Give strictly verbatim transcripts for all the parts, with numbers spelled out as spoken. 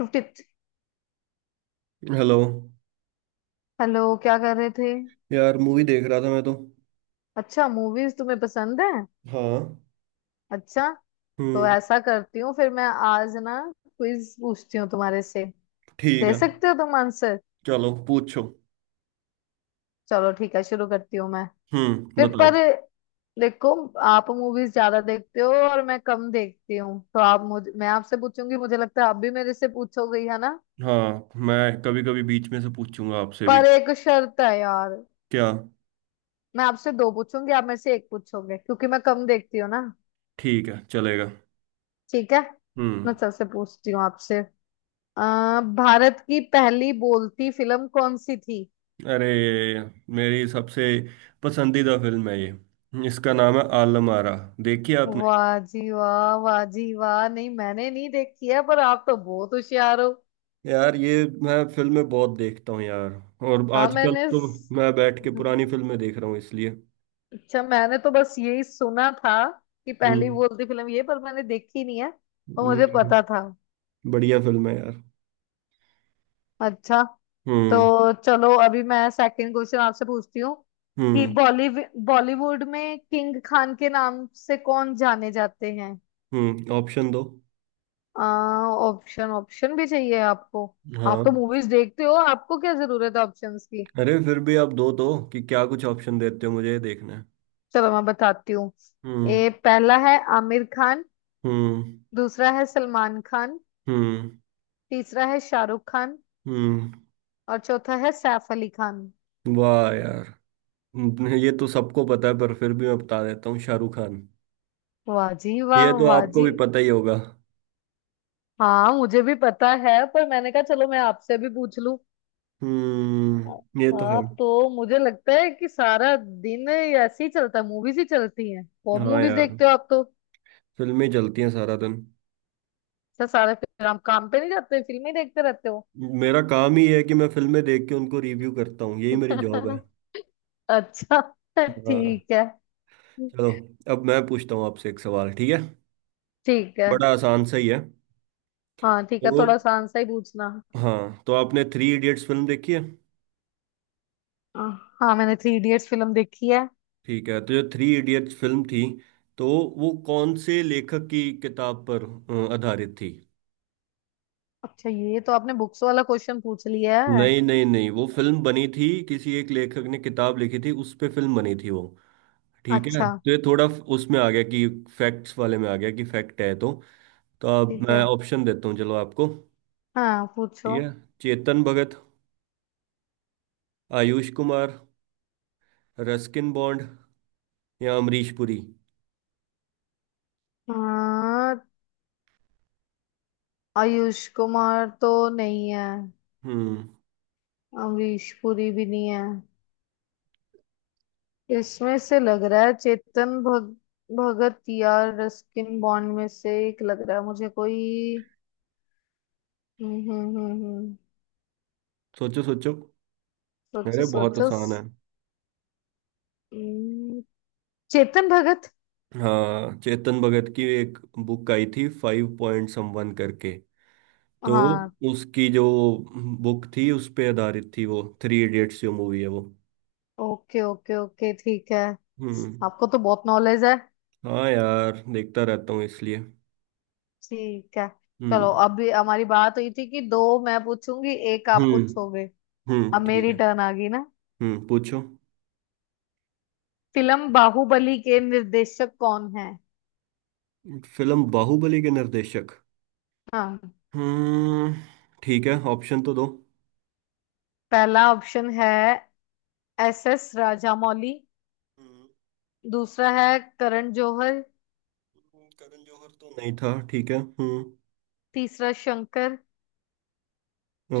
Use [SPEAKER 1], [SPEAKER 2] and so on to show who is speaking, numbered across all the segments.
[SPEAKER 1] Fifty.
[SPEAKER 2] Hello.
[SPEAKER 1] Hello, क्या कर रहे थे।
[SPEAKER 2] यार मूवी देख रहा था मैं तो।
[SPEAKER 1] अच्छा, मूवीज तुम्हें पसंद है।
[SPEAKER 2] हाँ।
[SPEAKER 1] अच्छा। तो
[SPEAKER 2] हम्म।
[SPEAKER 1] ऐसा करती हूँ फिर मैं आज ना, क्विज पूछती हूँ तुम्हारे से।
[SPEAKER 2] ठीक
[SPEAKER 1] दे
[SPEAKER 2] है,
[SPEAKER 1] सकते हो तुम आंसर।
[SPEAKER 2] चलो पूछो।
[SPEAKER 1] चलो ठीक है, शुरू करती हूँ मैं।
[SPEAKER 2] हम्म,
[SPEAKER 1] फिर
[SPEAKER 2] बताओ।
[SPEAKER 1] पर देखो, आप मूवीज ज्यादा देखते हो और मैं कम देखती हूँ, तो आप मुझ मैं आपसे पूछूंगी। मुझे लगता है आप भी मेरे से पूछोगे ही, है ना।
[SPEAKER 2] हाँ, मैं कभी कभी बीच में से पूछूंगा आपसे भी।
[SPEAKER 1] पर एक शर्त है यार।
[SPEAKER 2] क्या?
[SPEAKER 1] मैं आपसे दो पूछूंगी, आप मेरे से एक पूछोगे, क्योंकि मैं कम देखती हूँ ना।
[SPEAKER 2] ठीक है, चलेगा।
[SPEAKER 1] ठीक है, मैं
[SPEAKER 2] हम्म।
[SPEAKER 1] सबसे पूछती हूँ आपसे। अ, भारत की पहली बोलती फिल्म कौन सी थी।
[SPEAKER 2] अरे, मेरी सबसे पसंदीदा फिल्म है ये। इसका नाम है आलम आरा। देखी आपने?
[SPEAKER 1] वाह जी वाह, वाह जी वाह, नहीं मैंने नहीं देखी है, पर आप तो बहुत होशियार हो।
[SPEAKER 2] यार ये मैं फिल्में बहुत देखता हूँ यार। और
[SPEAKER 1] हाँ
[SPEAKER 2] आजकल
[SPEAKER 1] मैंने
[SPEAKER 2] तो
[SPEAKER 1] स-
[SPEAKER 2] मैं बैठ के पुरानी फिल्में देख रहा हूँ इसलिए।
[SPEAKER 1] अच्छा मैंने तो बस यही सुना था कि पहली
[SPEAKER 2] हम्म।
[SPEAKER 1] बोलती फिल्म ये, पर मैंने देखी नहीं है। और
[SPEAKER 2] नहीं,
[SPEAKER 1] मुझे
[SPEAKER 2] नहीं,
[SPEAKER 1] पता था।
[SPEAKER 2] बढ़िया फिल्म है यार।
[SPEAKER 1] अच्छा, तो
[SPEAKER 2] हम्म,
[SPEAKER 1] चलो अभी मैं सेकंड क्वेश्चन आपसे पूछती हूँ कि
[SPEAKER 2] हम्म,
[SPEAKER 1] बॉलीवुड बॉलीवुड में किंग खान के नाम से कौन जाने जाते हैं।
[SPEAKER 2] हम्म। ऑप्शन दो।
[SPEAKER 1] ऑप्शन ऑप्शन भी चाहिए आपको। आप तो
[SPEAKER 2] हाँ।
[SPEAKER 1] मूवीज देखते हो, आपको क्या जरूरत है ऑप्शंस की।
[SPEAKER 2] अरे फिर भी आप दो दो कि क्या कुछ ऑप्शन देते हो मुझे, ये देखना है।
[SPEAKER 1] चलो मैं बताती हूँ।
[SPEAKER 2] हम्म,
[SPEAKER 1] ए, पहला है आमिर खान।
[SPEAKER 2] हम्म,
[SPEAKER 1] दूसरा है सलमान खान।
[SPEAKER 2] हम्म,
[SPEAKER 1] तीसरा है शाहरुख खान।
[SPEAKER 2] हम्म।
[SPEAKER 1] और चौथा है सैफ अली खान।
[SPEAKER 2] वाह यार। हम्म, ये तो सबको पता है पर फिर भी मैं बता देता हूँ, शाहरुख खान।
[SPEAKER 1] वाह जी वाह,
[SPEAKER 2] ये तो
[SPEAKER 1] वाह
[SPEAKER 2] आपको
[SPEAKER 1] जी।
[SPEAKER 2] भी पता ही होगा।
[SPEAKER 1] हाँ मुझे भी पता है, पर मैंने कहा चलो मैं आपसे भी पूछ लूं।
[SPEAKER 2] हम्म, ये तो है।
[SPEAKER 1] आप तो मुझे लगता है कि सारा दिन ऐसे ही चलता है, मूवीज ही चलती हैं, बहुत
[SPEAKER 2] हाँ
[SPEAKER 1] मूवीज
[SPEAKER 2] यार,
[SPEAKER 1] देखते हो आप तो।
[SPEAKER 2] फिल्में चलती हैं सारा दिन।
[SPEAKER 1] अच्छा, सारे फिर आप काम पे नहीं जाते, फिल्में ही देखते रहते हो।
[SPEAKER 2] मेरा काम ही है कि मैं फिल्में देख के उनको रिव्यू करता हूँ, यही मेरी जॉब है।
[SPEAKER 1] अच्छा।
[SPEAKER 2] हाँ।
[SPEAKER 1] ठीक है।
[SPEAKER 2] चलो, अब मैं पूछता हूँ आपसे एक सवाल, ठीक है।
[SPEAKER 1] ठीक है,
[SPEAKER 2] बड़ा आसान सा ही है।
[SPEAKER 1] हाँ ठीक
[SPEAKER 2] तो
[SPEAKER 1] है, थोड़ा आसान सा ही पूछना।
[SPEAKER 2] हाँ, तो आपने थ्री इडियट्स फिल्म देखी है।
[SPEAKER 1] आ, हाँ मैंने थ्री इडियट्स फिल्म देखी है।
[SPEAKER 2] ठीक है, तो जो थ्री इडियट्स फिल्म थी, तो वो कौन से लेखक की किताब पर अ, आधारित थी?
[SPEAKER 1] अच्छा, ये तो आपने बुक्स वाला क्वेश्चन पूछ लिया है।
[SPEAKER 2] नहीं नहीं नहीं, वो फिल्म बनी थी, किसी एक लेखक ने किताब लिखी थी उस पे फिल्म बनी थी वो। ठीक है,
[SPEAKER 1] अच्छा,
[SPEAKER 2] तो ये थोड़ा फ- उसमें आ गया कि फैक्ट्स वाले में आ गया कि फैक्ट है, तो तो अब
[SPEAKER 1] ठीक
[SPEAKER 2] मैं
[SPEAKER 1] है,
[SPEAKER 2] ऑप्शन देता हूँ चलो आपको।
[SPEAKER 1] हाँ
[SPEAKER 2] ठीक
[SPEAKER 1] पूछो।
[SPEAKER 2] है। चेतन भगत, आयुष कुमार, रस्किन बॉन्ड या अमरीश पुरी।
[SPEAKER 1] हाँ, आयुष कुमार तो नहीं है।
[SPEAKER 2] हम्म,
[SPEAKER 1] अमरीश पुरी भी नहीं है। इसमें से लग रहा है चेतन भग, भगत या रस्किन बॉन्ड में से एक लग रहा है मुझे कोई। हम्म हम्म हम्म हम्म,
[SPEAKER 2] सोचो सोचो।
[SPEAKER 1] सोचो
[SPEAKER 2] अरे बहुत
[SPEAKER 1] सोचो।
[SPEAKER 2] आसान है।
[SPEAKER 1] हम्म, चेतन भगत।
[SPEAKER 2] हाँ, चेतन भगत की एक बुक आई थी, फाइव पॉइंट समवन करके। तो
[SPEAKER 1] हाँ,
[SPEAKER 2] उसकी जो बुक थी उस पे आधारित थी वो थ्री इडियट्स जो मूवी है वो।
[SPEAKER 1] ओके ओके ओके, ठीक है।
[SPEAKER 2] हम्म।
[SPEAKER 1] आपको तो बहुत नॉलेज है।
[SPEAKER 2] हाँ यार, देखता रहता हूँ इसलिए।
[SPEAKER 1] ठीक है। चलो
[SPEAKER 2] हम्म,
[SPEAKER 1] अभी हमारी बात हुई थी कि दो मैं पूछूंगी, एक आप
[SPEAKER 2] हम्म,
[SPEAKER 1] पूछोगे।
[SPEAKER 2] हम्म।
[SPEAKER 1] अब
[SPEAKER 2] ठीक
[SPEAKER 1] मेरी
[SPEAKER 2] है।
[SPEAKER 1] टर्न आ गई ना।
[SPEAKER 2] हम्म, पूछो।
[SPEAKER 1] फिल्म बाहुबली के निर्देशक कौन है।
[SPEAKER 2] फिल्म बाहुबली के निर्देशक।
[SPEAKER 1] हाँ।
[SPEAKER 2] हम्म। ठीक है, ऑप्शन तो दो।
[SPEAKER 1] पहला ऑप्शन है एस एस राजामौली।
[SPEAKER 2] हम्म,
[SPEAKER 1] दूसरा है करण जौहर।
[SPEAKER 2] करण जौहर तो नहीं था, ठीक है हम्म।
[SPEAKER 1] तीसरा शंकर।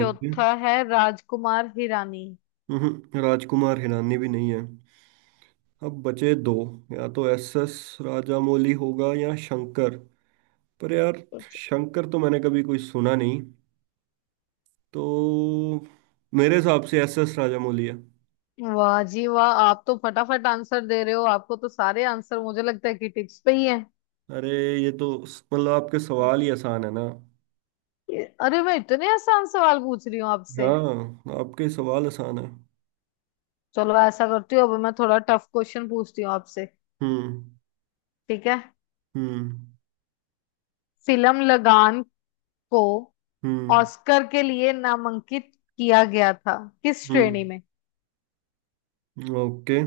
[SPEAKER 2] ओके।
[SPEAKER 1] है राजकुमार हिरानी।
[SPEAKER 2] हम्म, राजकुमार हिरानी भी नहीं है। अब बचे दो, या तो एस एस राजामौली होगा या शंकर। पर यार,
[SPEAKER 1] सोचो।
[SPEAKER 2] शंकर तो मैंने कभी कोई सुना नहीं। तो मेरे हिसाब से एस एस राजामौली है।
[SPEAKER 1] वाह जी वाह, आप तो फटाफट आंसर दे रहे हो, आपको तो सारे आंसर मुझे लगता है कि टिप्स पे ही हैं।
[SPEAKER 2] अरे ये तो, मतलब आपके सवाल ही आसान है ना।
[SPEAKER 1] ये- अरे मैं इतने आसान सवाल पूछ रही हूँ आपसे।
[SPEAKER 2] हाँ, आपके सवाल आसान है।
[SPEAKER 1] चलो ऐसा करती हूँ, अब मैं थोड़ा टफ क्वेश्चन पूछती हूँ आपसे।
[SPEAKER 2] हम्म,
[SPEAKER 1] ठीक है।
[SPEAKER 2] हम्म,
[SPEAKER 1] फिल्म लगान को
[SPEAKER 2] हम्म,
[SPEAKER 1] ऑस्कर के लिए नामांकित किया गया था किस
[SPEAKER 2] हम्म।
[SPEAKER 1] श्रेणी में।
[SPEAKER 2] ओके।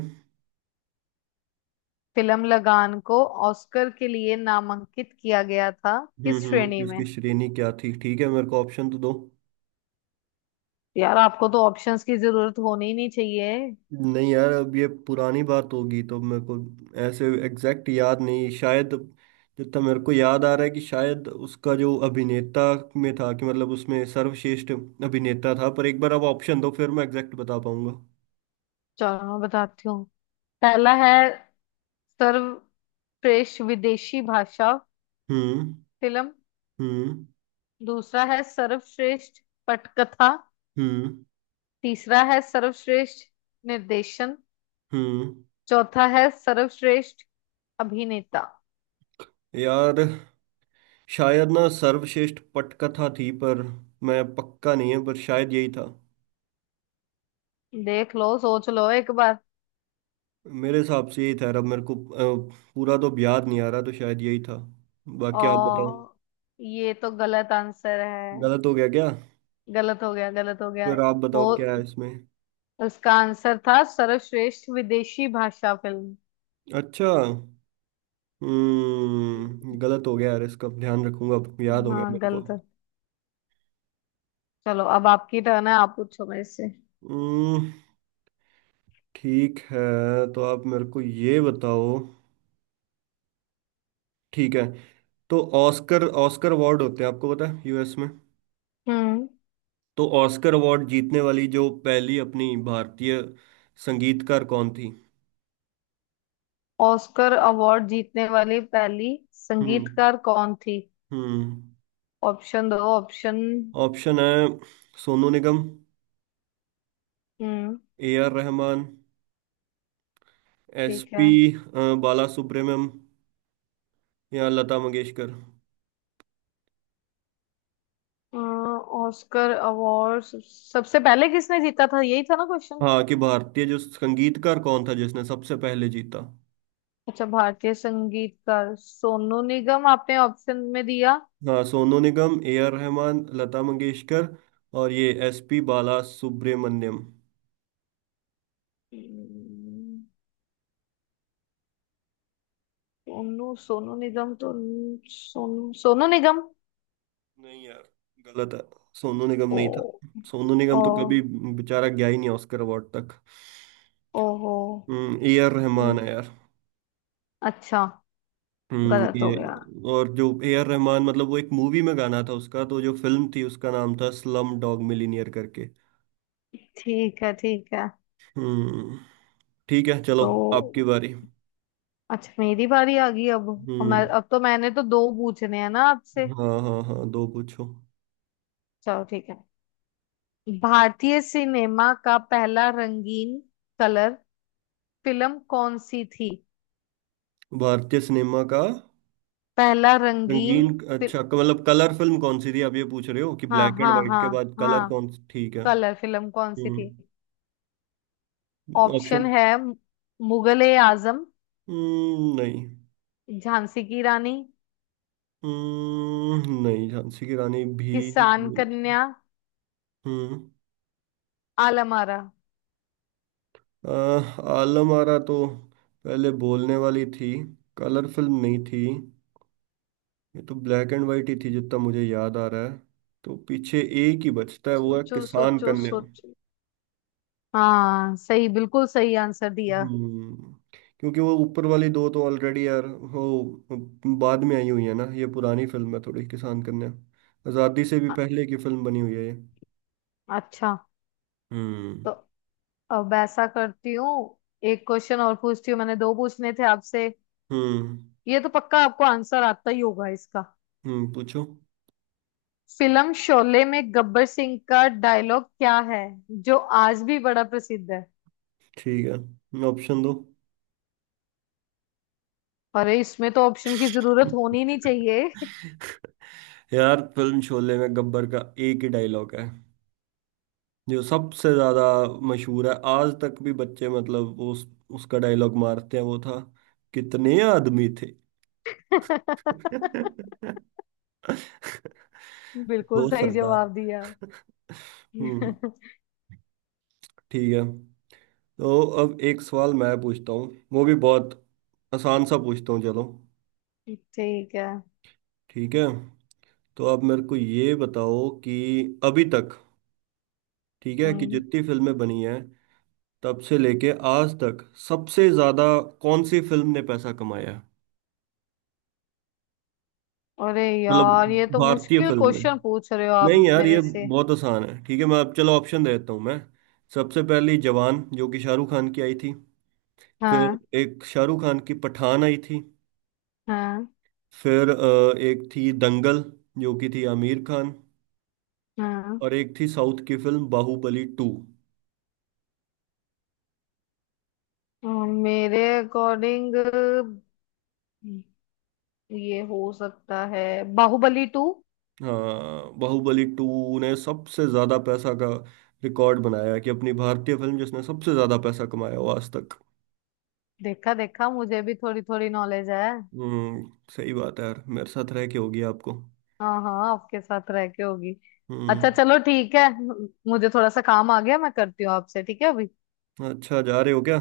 [SPEAKER 1] फिल्म लगान को ऑस्कर के लिए नामांकित किया गया था
[SPEAKER 2] हम्म,
[SPEAKER 1] किस श्रेणी
[SPEAKER 2] हम्म, इसकी
[SPEAKER 1] में।
[SPEAKER 2] श्रेणी क्या थी, ठीक है, मेरे को ऑप्शन तो दो।
[SPEAKER 1] यार आपको तो ऑप्शंस की जरूरत होनी ही नहीं चाहिए।
[SPEAKER 2] नहीं यार, अब ये पुरानी बात होगी तो मेरे को ऐसे एग्जैक्ट याद नहीं शायद। जितना मेरे को याद आ रहा है कि शायद उसका जो अभिनेता में था, कि मतलब उसमें सर्वश्रेष्ठ अभिनेता था, पर एक बार अब ऑप्शन दो फिर मैं एग्जैक्ट बता पाऊंगा।
[SPEAKER 1] चलो मैं बताती हूँ। पहला है सर्वश्रेष्ठ विदेशी भाषा
[SPEAKER 2] हम्म,
[SPEAKER 1] फिल्म।
[SPEAKER 2] हम्म,
[SPEAKER 1] दूसरा है सर्वश्रेष्ठ पटकथा।
[SPEAKER 2] हम्म,
[SPEAKER 1] तीसरा है सर्वश्रेष्ठ निर्देशन।
[SPEAKER 2] हम्म।
[SPEAKER 1] चौथा है सर्वश्रेष्ठ अभिनेता।
[SPEAKER 2] यार शायद ना सर्वश्रेष्ठ पटकथा थी, पर मैं पक्का नहीं है, पर शायद यही था।
[SPEAKER 1] देख लो, सोच लो एक बार।
[SPEAKER 2] मेरे हिसाब से यही था यार, अब मेरे को अ, पूरा तो अब याद नहीं आ रहा, तो शायद यही था। बाकी आप बताओ।
[SPEAKER 1] और ये तो गलत आंसर है।
[SPEAKER 2] गलत हो गया क्या?
[SPEAKER 1] गलत हो गया, गलत हो गया।
[SPEAKER 2] फिर आप
[SPEAKER 1] वो,
[SPEAKER 2] बताओ क्या है इसमें।
[SPEAKER 1] उसका आंसर था सर्वश्रेष्ठ विदेशी भाषा फिल्म।
[SPEAKER 2] अच्छा। हम्म, गलत हो गया यार, इसका ध्यान रखूंगा, अब याद हो गया
[SPEAKER 1] हाँ
[SPEAKER 2] मेरे को।
[SPEAKER 1] गलत है। चलो अब आपकी टर्न है, आप पूछो मेरे से।
[SPEAKER 2] हम्म, ठीक है। तो आप मेरे को ये बताओ, ठीक है, तो ऑस्कर ऑस्कर अवार्ड होते हैं, आपको पता है, यूएस में।
[SPEAKER 1] हम्म।
[SPEAKER 2] तो ऑस्कर अवार्ड जीतने वाली जो पहली अपनी भारतीय संगीतकार कौन थी?
[SPEAKER 1] ऑस्कर अवार्ड जीतने वाली पहली
[SPEAKER 2] हम्म,
[SPEAKER 1] संगीतकार कौन थी।
[SPEAKER 2] हम्म,
[SPEAKER 1] ऑप्शन दो ऑप्शन।
[SPEAKER 2] ऑप्शन है। सोनू निगम,
[SPEAKER 1] हम्म,
[SPEAKER 2] ए आर रहमान, एस
[SPEAKER 1] ठीक है।
[SPEAKER 2] पी बाला सुब्रमण्यम या लता मंगेशकर।
[SPEAKER 1] अ, ऑस्कर अवार्ड सब- सबसे पहले किसने जीता था, यही था ना क्वेश्चन।
[SPEAKER 2] हाँ, कि भारतीय जो संगीतकार कौन था जिसने सबसे पहले जीता।
[SPEAKER 1] अच्छा, भारतीय संगीतकार सोनू निगम आपने ऑप्शन में दिया।
[SPEAKER 2] हाँ, सोनू निगम, ए आर रहमान, लता मंगेशकर और ये एस पी बाला सुब्रमण्यम।
[SPEAKER 1] हम्म, सोनू सोनू निगम तो सोनू सोनू निगम।
[SPEAKER 2] नहीं यार, गलत है। सोनू निगम
[SPEAKER 1] ओ।
[SPEAKER 2] नहीं था। सोनू
[SPEAKER 1] ओ।
[SPEAKER 2] निगम तो कभी बेचारा गया ही नहीं ऑस्कर अवार्ड तक।
[SPEAKER 1] ओहो।
[SPEAKER 2] हम्म, ए आर रहमान
[SPEAKER 1] न-
[SPEAKER 2] है यार।
[SPEAKER 1] अच्छा,
[SPEAKER 2] हम्म,
[SPEAKER 1] गलत हो
[SPEAKER 2] ये।
[SPEAKER 1] गया।
[SPEAKER 2] और जो ए आर रहमान, मतलब वो एक मूवी में गाना था उसका, तो जो फिल्म थी उसका नाम था स्लम डॉग मिलीनियर करके।
[SPEAKER 1] ठीक है, ठीक है।
[SPEAKER 2] हम्म, ठीक है चलो,
[SPEAKER 1] तो
[SPEAKER 2] आपकी बारी।
[SPEAKER 1] अच्छा, मेरी बारी आ गई अब। और मैं,
[SPEAKER 2] हम्म,
[SPEAKER 1] अब तो मैंने तो दो पूछने हैं ना आपसे।
[SPEAKER 2] हाँ हाँ हाँ, दो पूछो।
[SPEAKER 1] चलो ठीक है। भारतीय सिनेमा का पहला रंगीन, कलर फिल्म कौन सी थी।
[SPEAKER 2] भारतीय सिनेमा का
[SPEAKER 1] पहला रंगीन
[SPEAKER 2] रंगीन,
[SPEAKER 1] फिल्म,
[SPEAKER 2] अच्छा, क- मतलब कलर फिल्म कौन सी थी आप ये पूछ रहे हो, कि
[SPEAKER 1] हाँ
[SPEAKER 2] ब्लैक एंड
[SPEAKER 1] हाँ
[SPEAKER 2] व्हाइट
[SPEAKER 1] हाँ
[SPEAKER 2] के बाद कलर
[SPEAKER 1] हाँ,
[SPEAKER 2] कौन सी, ठीक है।
[SPEAKER 1] कलर फिल्म कौन सी थी।
[SPEAKER 2] हम्म।
[SPEAKER 1] Option
[SPEAKER 2] option.
[SPEAKER 1] है मुगले आजम,
[SPEAKER 2] हम्म, नहीं।
[SPEAKER 1] झांसी की रानी,
[SPEAKER 2] हम्म, नहीं, झांसी की रानी भी
[SPEAKER 1] किसान
[SPEAKER 2] नहीं।
[SPEAKER 1] कन्या,
[SPEAKER 2] हम्म।
[SPEAKER 1] आलम आरा।
[SPEAKER 2] आह, आलम आरा तो पहले बोलने वाली थी, कलर फिल्म नहीं थी, ये तो ब्लैक एंड व्हाइट ही थी जितना मुझे याद आ रहा है। तो पीछे एक ही बचता है, वो है
[SPEAKER 1] सोचो
[SPEAKER 2] किसान
[SPEAKER 1] सोचो
[SPEAKER 2] कन्या।
[SPEAKER 1] सोचो। हाँ सही, बिल्कुल सही आंसर दिया।
[SPEAKER 2] हम्म। क्योंकि वो ऊपर वाली दो तो ऑलरेडी यार वो बाद में आई हुई है ना, ये पुरानी फिल्म है थोड़ी किसान कन्या। आज़ादी से भी
[SPEAKER 1] अ-
[SPEAKER 2] पहले की फिल्म बनी हुई है ये।
[SPEAKER 1] अच्छा।
[SPEAKER 2] हम्म,
[SPEAKER 1] तो अब ऐसा करती हूँ, एक क्वेश्चन और पूछती हूँ, मैंने दो पूछने थे आपसे।
[SPEAKER 2] हम्म।
[SPEAKER 1] ये तो पक्का आपको आंसर आता ही होगा इसका।
[SPEAKER 2] हम्म, पूछो।
[SPEAKER 1] फिल्म शोले में गब्बर सिंह का डायलॉग क्या है, जो आज भी बड़ा प्रसिद्ध है।
[SPEAKER 2] ठीक है, ऑप्शन दो।
[SPEAKER 1] अरे इसमें तो ऑप्शन की जरूरत होनी नहीं चाहिए।
[SPEAKER 2] यार फिल्म शोले में गब्बर का एक ही डायलॉग है जो सबसे ज्यादा मशहूर है, आज तक भी बच्चे, मतलब उस उसका डायलॉग मारते हैं, वो था, कितने आदमी थे।
[SPEAKER 1] बिल्कुल
[SPEAKER 2] दो
[SPEAKER 1] सही
[SPEAKER 2] सरदार।
[SPEAKER 1] जवाब दिया।
[SPEAKER 2] हम्म।
[SPEAKER 1] ठीक
[SPEAKER 2] ठीक है। तो अब एक सवाल मैं पूछता हूँ, वो भी बहुत आसान सा पूछता हूँ, चलो,
[SPEAKER 1] है।
[SPEAKER 2] ठीक है। तो अब मेरे को ये बताओ कि अभी तक, ठीक है, कि
[SPEAKER 1] हम्म,
[SPEAKER 2] जितनी फिल्में बनी हैं तब से लेके आज तक, सबसे ज्यादा कौन सी फिल्म ने पैसा कमाया है?
[SPEAKER 1] अरे
[SPEAKER 2] मतलब
[SPEAKER 1] यार ये तो
[SPEAKER 2] भारतीय
[SPEAKER 1] मुश्किल
[SPEAKER 2] फिल्म में।
[SPEAKER 1] क्वेश्चन पूछ रहे हो आप
[SPEAKER 2] नहीं यार
[SPEAKER 1] मेरे
[SPEAKER 2] ये
[SPEAKER 1] से।
[SPEAKER 2] बहुत आसान है, ठीक है, मैं अब चलो ऑप्शन दे देता हूँ मैं। सबसे पहली जवान, जो कि शाहरुख खान की आई थी। फिर
[SPEAKER 1] हाँ
[SPEAKER 2] एक शाहरुख खान की पठान आई थी।
[SPEAKER 1] हाँ
[SPEAKER 2] फिर अ, एक थी दंगल, जो कि थी आमिर खान।
[SPEAKER 1] हाँ।
[SPEAKER 2] और एक थी साउथ की फिल्म बाहुबली टू।
[SPEAKER 1] और मेरे अकॉर्डिंग ये हो सकता है बाहुबली टू।
[SPEAKER 2] हाँ, बाहुबली टू ने सबसे ज्यादा पैसा का रिकॉर्ड बनाया कि अपनी भारतीय फिल्म जिसने सबसे ज्यादा पैसा कमाया हो आज तक।
[SPEAKER 1] देखा देखा, मुझे भी थोड़ी थोड़ी नॉलेज है।
[SPEAKER 2] हम्म, सही बात है यार, मेरे साथ रह के होगी आपको।
[SPEAKER 1] हाँ हाँ, आपके साथ रह के होगी। अच्छा
[SPEAKER 2] हम्म।
[SPEAKER 1] चलो ठीक है, मुझे थोड़ा सा काम आ गया, मैं करती हूँ आपसे, ठीक है अभी।
[SPEAKER 2] अच्छा, जा रहे हो क्या?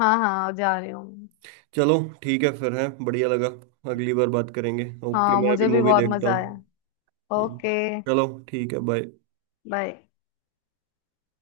[SPEAKER 1] हाँ हाँ जा रही हूँ।
[SPEAKER 2] चलो, ठीक है फिर है, बढ़िया लगा। अगली बार बात करेंगे, ओके,
[SPEAKER 1] हाँ
[SPEAKER 2] मैं अभी
[SPEAKER 1] मुझे भी
[SPEAKER 2] मूवी
[SPEAKER 1] बहुत
[SPEAKER 2] देखता
[SPEAKER 1] मजा
[SPEAKER 2] हूँ।
[SPEAKER 1] आया।
[SPEAKER 2] हम्म,
[SPEAKER 1] ओके।
[SPEAKER 2] चलो ठीक है, बाय।
[SPEAKER 1] बाय।